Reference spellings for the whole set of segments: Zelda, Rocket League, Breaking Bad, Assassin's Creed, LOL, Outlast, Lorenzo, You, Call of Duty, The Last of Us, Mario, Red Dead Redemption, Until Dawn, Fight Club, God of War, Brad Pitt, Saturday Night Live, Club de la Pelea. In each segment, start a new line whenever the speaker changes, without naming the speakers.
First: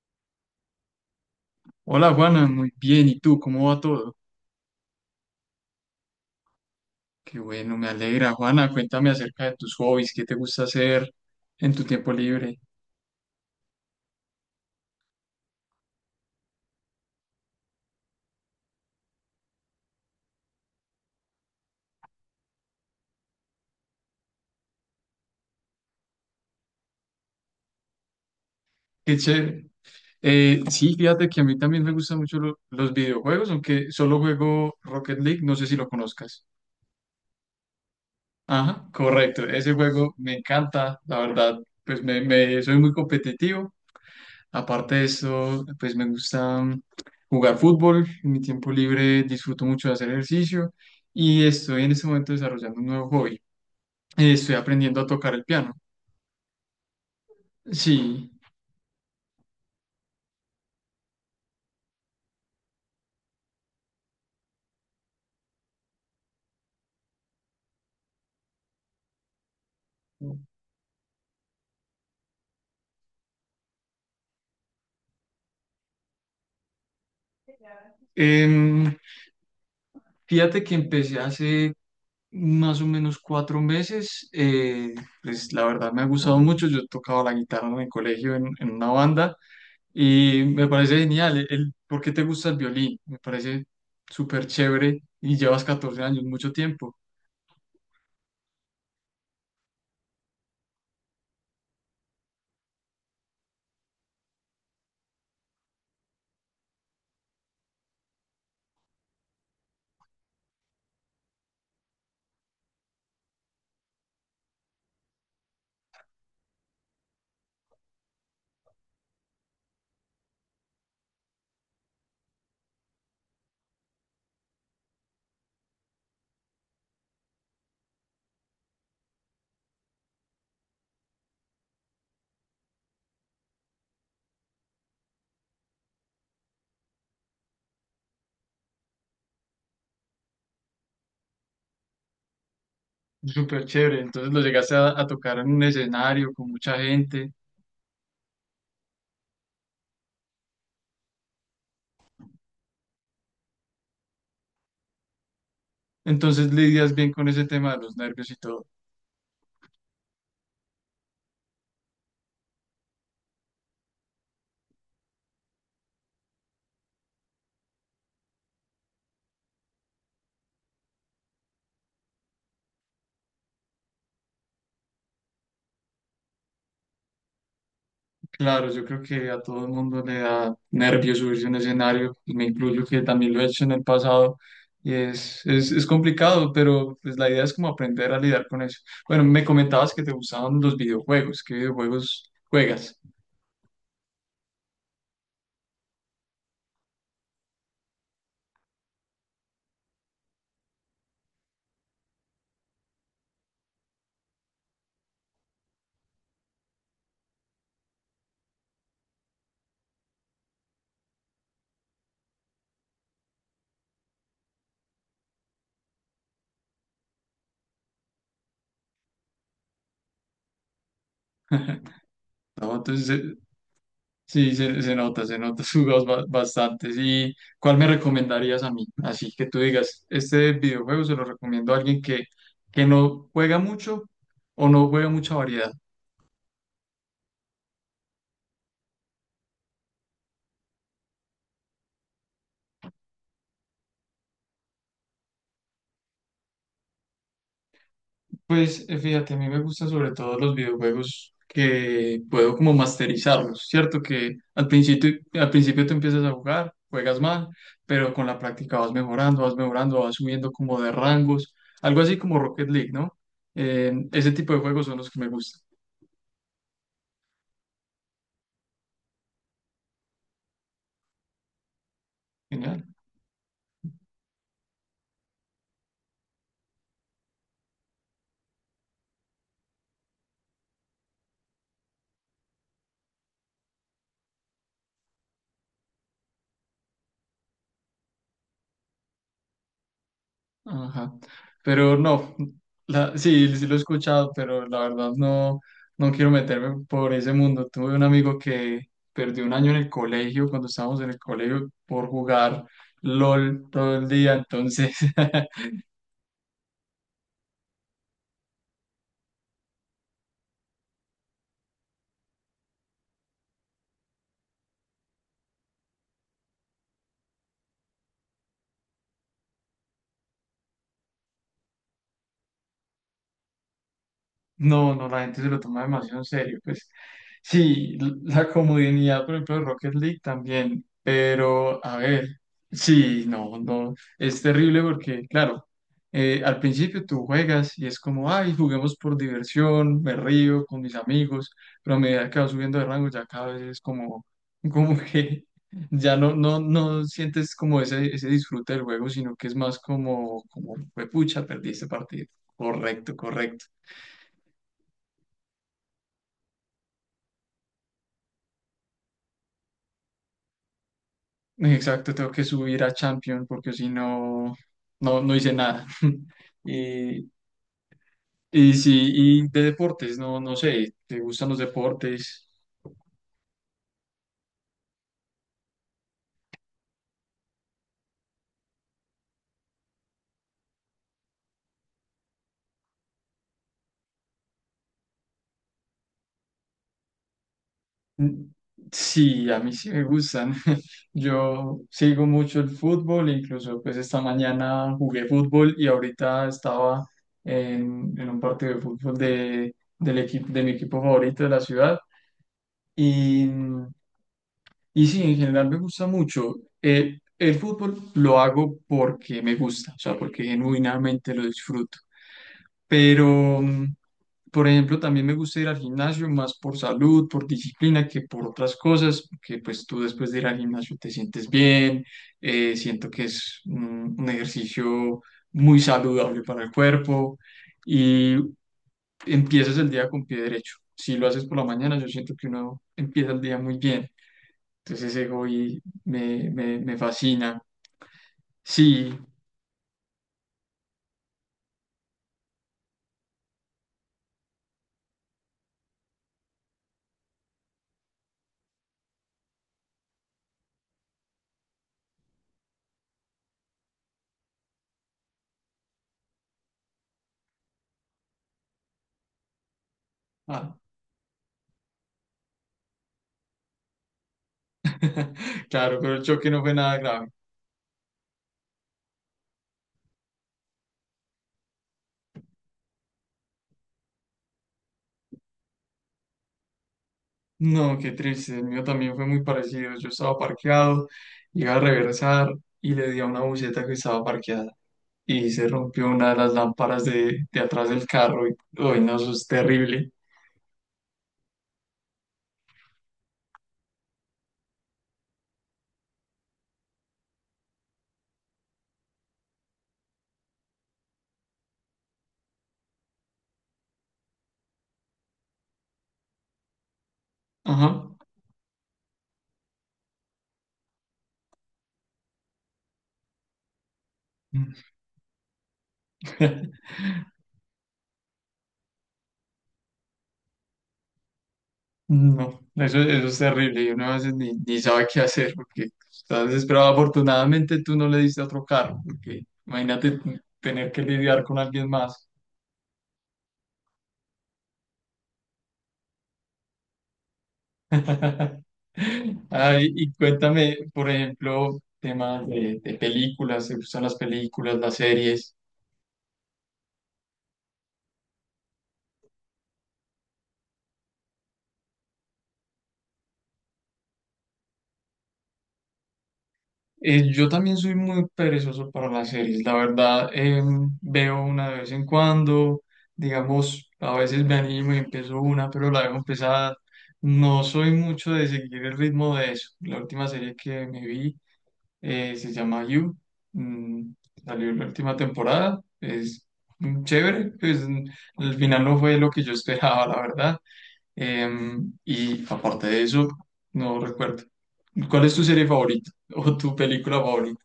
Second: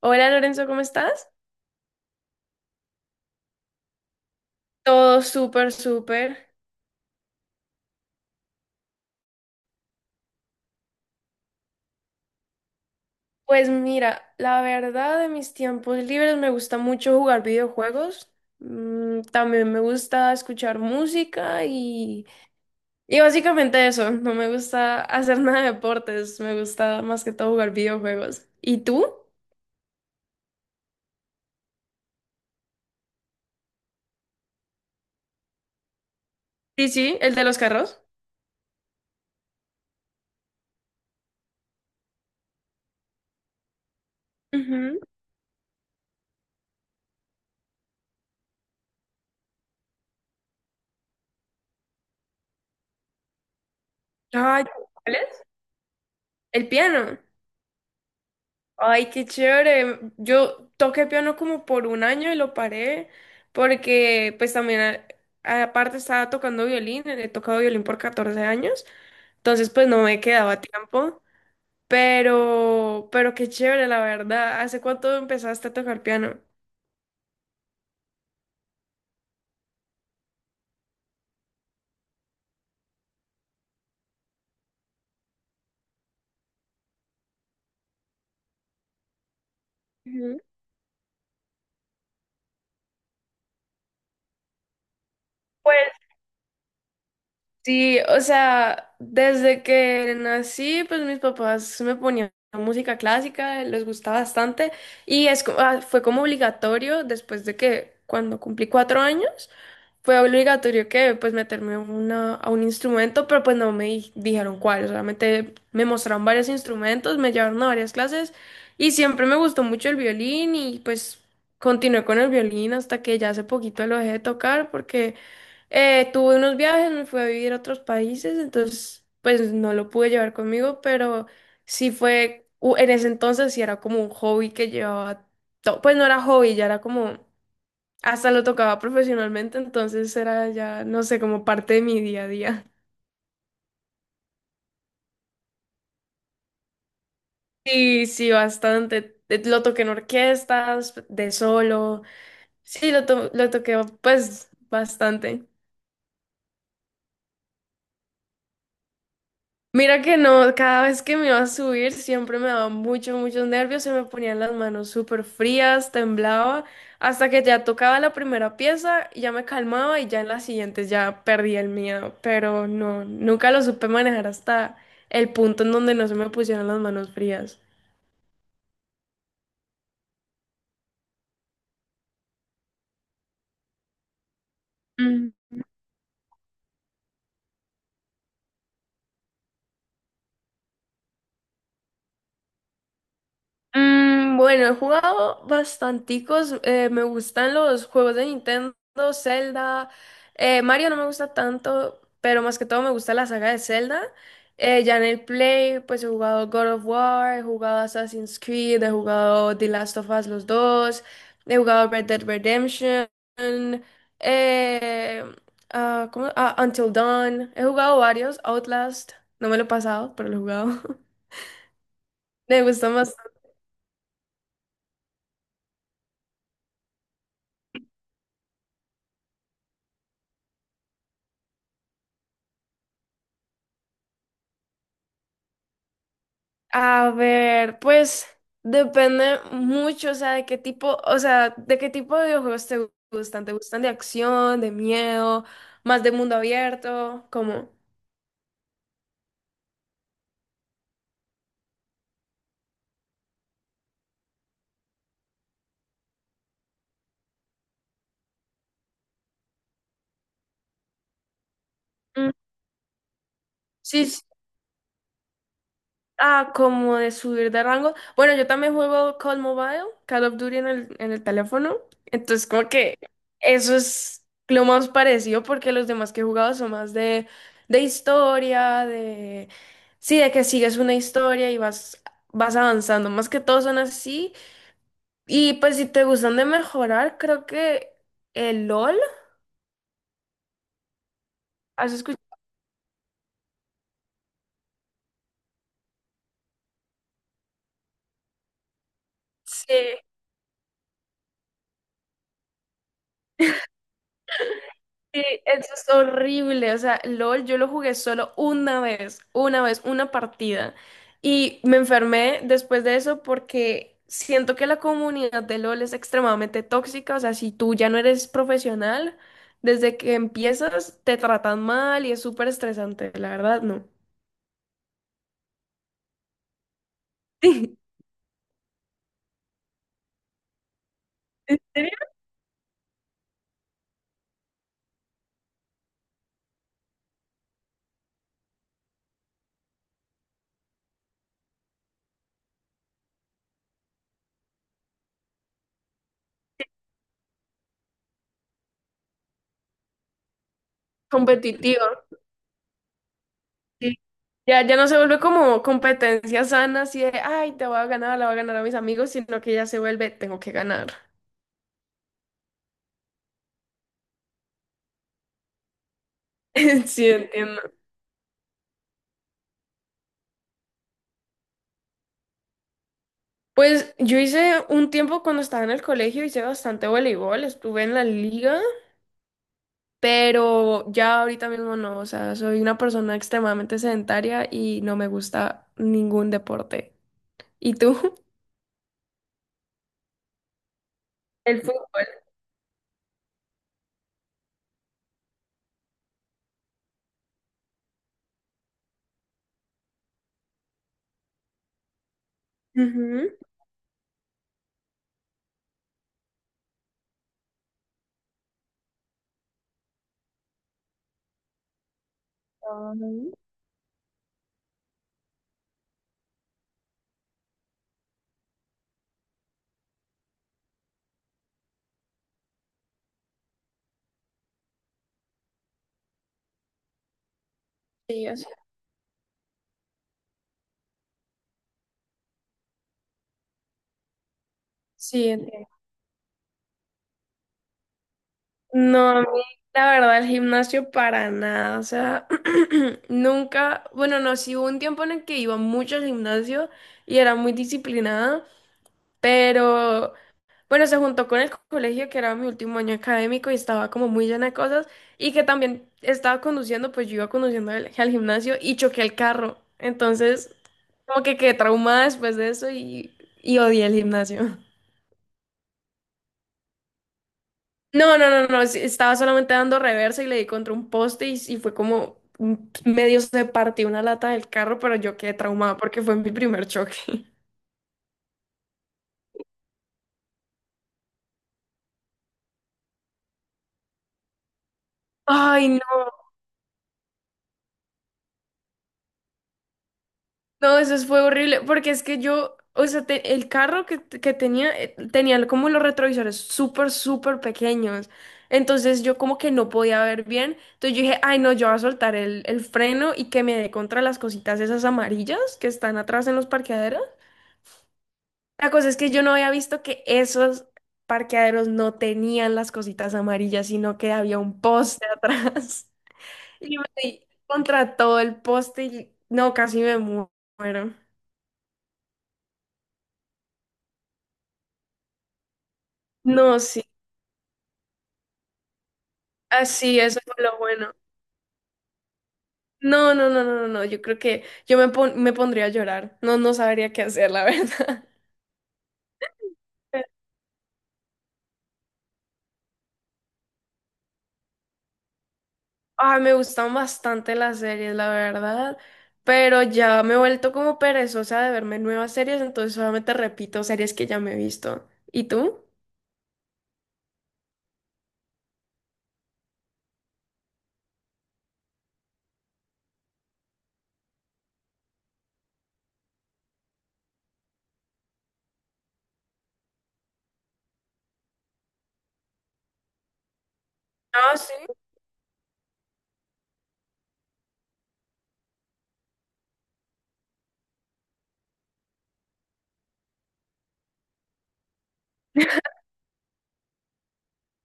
Hola Lorenzo, ¿cómo estás?
Hola Juana, muy bien. ¿Y tú? ¿Cómo va todo?
Todo súper, súper.
Qué bueno, me alegra. Juana, cuéntame acerca de tus hobbies, qué te gusta hacer en tu tiempo libre.
Pues mira, la verdad de mis tiempos libres me gusta mucho jugar videojuegos. También me gusta escuchar música y básicamente eso. No me gusta hacer nada de deportes, me gusta más que todo jugar videojuegos. ¿Y tú?
Qué chévere. Sí, fíjate que a mí también me gustan mucho los videojuegos, aunque solo juego Rocket League, no sé si lo conozcas.
Sí, sí, el de los carros.
Ajá, correcto. Ese juego me encanta, la verdad, pues soy muy competitivo. Aparte
Ujú.
de eso, pues me gusta jugar fútbol. En mi tiempo libre disfruto mucho de hacer ejercicio y estoy en este momento desarrollando un nuevo hobby. Estoy
Ay,
aprendiendo a
¿cuál
tocar
es?
el piano.
El piano.
Sí.
Ay, qué chévere. Yo toqué piano como por un año y lo paré porque pues también aparte estaba tocando violín, he tocado violín por 14 años, entonces pues no me quedaba tiempo, pero qué chévere, la verdad. ¿Hace cuánto empezaste a tocar piano?
Em, Fíjate que empecé hace más o menos 4 meses. Pues la verdad me ha gustado mucho. Yo tocaba la guitarra en el colegio en una banda
Ujú.
y me parece genial. ¿Por qué te gusta el violín? Me parece súper chévere y llevas 14 años, mucho tiempo.
Sí, o sea, desde que nací, pues mis papás me ponían música clásica, les gustaba bastante y fue como obligatorio después de que cuando cumplí 4 años, fue obligatorio que pues meterme a a un instrumento, pero pues no me di- dijeron cuál, solamente me mostraron varios instrumentos, me llevaron a varias clases y siempre me gustó mucho el violín y pues continué con el violín hasta que ya hace poquito lo dejé de tocar porque… tuve unos viajes, me fui a vivir a otros países, entonces pues no lo pude llevar conmigo, pero sí en ese entonces sí era como un hobby que llevaba todo, pues no era hobby, ya era como, hasta lo tocaba profesionalmente, entonces era ya, no sé, como parte de mi día a día.
Súper chévere. Entonces lo llegaste a tocar en un escenario con mucha gente.
Sí, sí, bastante. Lo toqué en orquestas, de solo, sí, lo toqué pues bastante.
Entonces lidias bien con ese tema de los nervios y todo.
Mira que no, cada vez que me iba a subir siempre me daba muchos nervios, se me ponían las manos súper frías, temblaba, hasta que ya tocaba la primera pieza, y ya me calmaba y ya en las siguientes ya perdía el miedo, pero no, nunca lo supe manejar hasta el punto en donde no se me pusieron las manos frías.
Claro, yo creo que a todo el mundo le da nervios subirse a un escenario, y me incluyo que también lo he hecho en el pasado, y es complicado, pero pues la idea es como aprender a lidiar con eso. Bueno, me comentabas que te gustaban los videojuegos, ¿qué videojuegos juegas?
Bueno, he jugado bastanticos. Me gustan los juegos de Nintendo, Zelda. Mario no me gusta tanto, pero más que todo me gusta la saga de Zelda. Ya en el Play, pues he jugado God of War, he jugado Assassin's Creed, he jugado The Last of Us los dos, he jugado Red Dead Redemption, eh, Until Dawn. He jugado varios, Outlast, no me lo he pasado, pero lo he jugado. Me
¿No?
gusta…
Entonces, sí, se, se nota, jugas bastantes. ¿Y cuál me recomendarías a mí? Así que tú digas, este videojuego se lo recomiendo a alguien que no juega mucho o no juega mucha variedad.
A ver, pues depende mucho, o sea, de qué tipo de videojuegos gustan. ¿Te gustan de acción, de miedo, más de mundo abierto? Como…
Pues fíjate, a mí me gustan sobre todo los videojuegos que puedo como masterizarlos, ¿cierto? Que al principio tú empiezas a jugar, juegas mal, pero con la práctica vas mejorando, vas mejorando, vas subiendo como de rangos, algo así como Rocket League, ¿no?
Sí.
Ese tipo de juegos son los que me gustan.
Ah, como de subir de rango. Bueno, yo también juego Call Mobile, Call of Duty en en el teléfono. Entonces, como
Genial.
que eso es lo más parecido porque los demás que he jugado son más de historia, de… Sí, de que sigues una historia y vas avanzando. Más que todos son así. Y pues si te gustan de mejorar, creo que el LOL.
Ajá.
¿Has
Pero
escuchado?
no, sí, sí lo he escuchado, pero la verdad no, no quiero meterme por ese mundo. Tuve un amigo que perdió un año
Sí.
en el colegio, cuando estábamos en el colegio, por jugar LOL todo el día, entonces
Sí, eso es horrible. O sea, LOL, yo lo jugué solo una vez, una vez, una partida. Y me enfermé después de eso porque siento que la comunidad de LOL es extremadamente tóxica. O sea, si tú ya no eres profesional, desde que empiezas te tratan mal y es súper estresante, la verdad, no.
no, no, la gente se lo toma demasiado en serio. Pues
Sí,
sí, la comodidad, por ejemplo, de Rocket League también.
¿en
Pero,
serio?
a ver, sí, no, no, es terrible porque, claro, al principio tú juegas y es como, ay, juguemos por diversión, me río con mis amigos, pero a medida que vas subiendo de rango ya cada vez es como, como que ya no, no, no sientes como ese disfrute del juego, sino que es más como, pucha, perdí
Competitivo.
este partido. Correcto, correcto.
Sí. Ya no se vuelve como competencia sana, así de, ay, te voy a ganar, la voy a ganar a mis amigos, sino que ya se vuelve, tengo que ganar.
Exacto, tengo que subir a Champion porque si no, no, no hice nada.
Sí,
Y,
entiendo.
y sí, y de deportes, no, no sé, ¿te gustan los deportes?
Pues yo hice un tiempo cuando estaba en el colegio, hice bastante voleibol, estuve en la liga, pero ya ahorita mismo no, o sea, soy una persona extremadamente sedentaria y no me gusta ningún deporte. ¿Y tú?
Mm, Sí, a mí sí me gustan.
El
Yo
fútbol.
sigo mucho el fútbol, incluso pues esta mañana jugué fútbol y ahorita estaba en un partido de fútbol de, del equipo, de mi equipo favorito de la ciudad.
Ujú.
Y, y sí, en general me gusta mucho. El fútbol lo hago porque me gusta, o sea, porque genuinamente lo disfruto.
Ujú.
Pero, por ejemplo, también me gusta ir al gimnasio más por salud, por disciplina, que por otras cosas, que pues tú después de ir al gimnasio te sientes bien, siento que es un ejercicio muy saludable para el cuerpo.
Sí, o
Y
sea,
empiezas el día con pie derecho. Si lo haces por la mañana, yo siento que uno empieza el día muy bien. Entonces
sí,
ese
entiendo.
hobby me fascina.
No,
Sí,
a mí, la verdad, el gimnasio para nada, o sea, nunca, bueno, no, sí hubo un tiempo en el que iba mucho al gimnasio y era muy disciplinada, pero bueno, se juntó con el colegio, que era mi último año académico y estaba como muy llena de cosas y que también estaba conduciendo, pues yo iba conduciendo al gimnasio y choqué el carro. Entonces,
ah,
como que quedé traumada después de eso y odié el gimnasio.
claro, pero el choque no fue nada grave.
No, no, no, no, sí, estaba solamente dando reversa y le di contra un poste y fue como medio se partió una lata del carro, pero yo quedé traumada porque fue mi primer choque.
No, qué triste, el mío también fue muy parecido. Yo estaba parqueado, iba a reversar y le di a una buceta que estaba parqueada y se
Ay,
rompió una de las lámparas de atrás del carro y, uy, no, eso es terrible.
no, eso fue horrible, porque es que yo, o sea, el carro que tenía, tenía como los retrovisores súper pequeños. Entonces yo como que no podía ver bien. Entonces yo dije, ay no, yo voy a soltar el freno y que me dé contra las cositas esas amarillas que están atrás en los parqueaderos.
Ajá.
La cosa es que yo no había visto que esos parqueaderos no tenían las cositas amarillas, sino que había un poste atrás. Y me di contra todo el poste y no, muero.
No, eso es terrible y uno a veces ni, ni sabe qué hacer porque estás
No, sí.
desesperado. Afortunadamente tú no le diste otro carro, porque
Así,
imagínate
eso fue lo
tener
bueno.
que lidiar con alguien más.
No, yo creo que yo me pondría a llorar. No, no sabría qué hacer, la verdad.
Ay, y cuéntame, por ejemplo, temas de películas, ¿te gustan las películas, las series?
Ah, me gustan bastante las series, la verdad, pero ya me he vuelto como perezosa de verme nuevas series, entonces solamente repito series que ya me he visto. ¿Y tú?
Yo también soy muy perezoso para las series, la verdad, veo una de vez en cuando, digamos, a veces me animo y empiezo una, pero la dejo empezada. No soy mucho de seguir el ritmo de eso. La última serie que me vi se llama You, mm,
Ah, sí.
salió la última temporada, es chévere, pues al final no fue lo que yo esperaba, la verdad. Y aparte de eso, no recuerdo. ¿Cuál es tu serie favorita o tu película favorita?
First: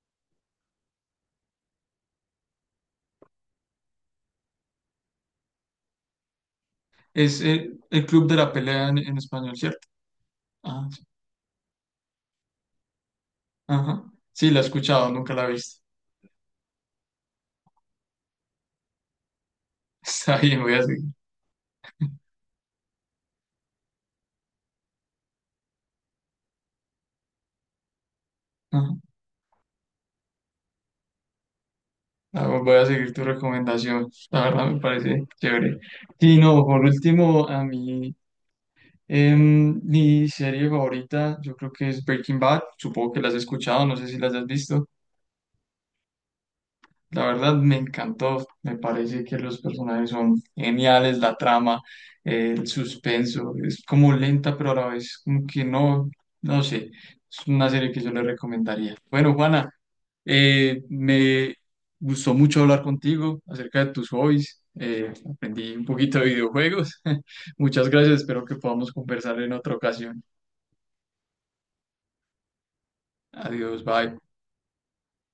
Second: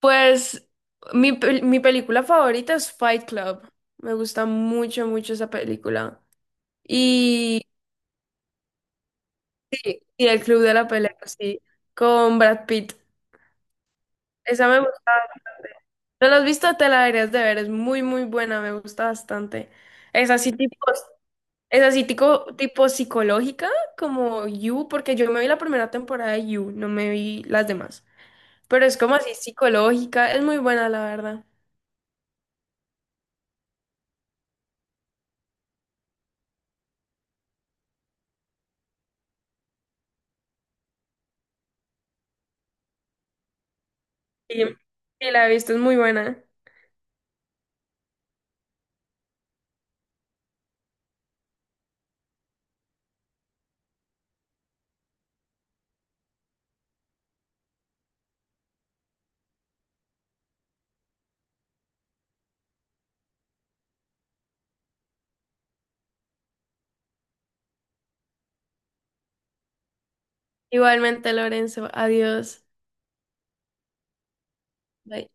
Pues mi película favorita es Fight Club. Me gusta mucho, mucho esa película.
Es
Y,
el Club de la Pelea en español, ¿cierto?
y El Club de la
Ah, sí.
Pelea, sí, con Brad Pitt.
Ajá. Sí, la he
Esa me
escuchado,
gusta.
nunca la he visto.
¿No la has visto? Te la deberías de ver. Es muy, muy buena. Me gusta bastante. Es
Está
así
bien, voy
tipo,
a seguir.
es así tipo, tipo psicológica, como You, porque yo me vi la primera temporada de You, no me vi las demás. Pero
Ajá.
es como así psicológica. Es muy buena, la verdad.
Ah, bueno, voy a seguir tu recomendación. La verdad me parece chévere. Sí, no, por último, a mí, mi serie favorita, yo creo que es Breaking Bad. Supongo que la has escuchado, no sé si las has
Sí,
visto.
sí la he visto. Es muy buena.
La verdad me encantó, me parece que los personajes son geniales, la trama, el suspenso, es como lenta pero a la vez como que no, no sé, es una serie que yo le recomendaría. Bueno, Juana, me gustó mucho hablar contigo acerca de tus hobbies, aprendí un poquito de videojuegos, muchas gracias, espero que podamos conversar en otra ocasión.
Igualmente, Lorenzo. Adiós.
Adiós, bye.
Bye.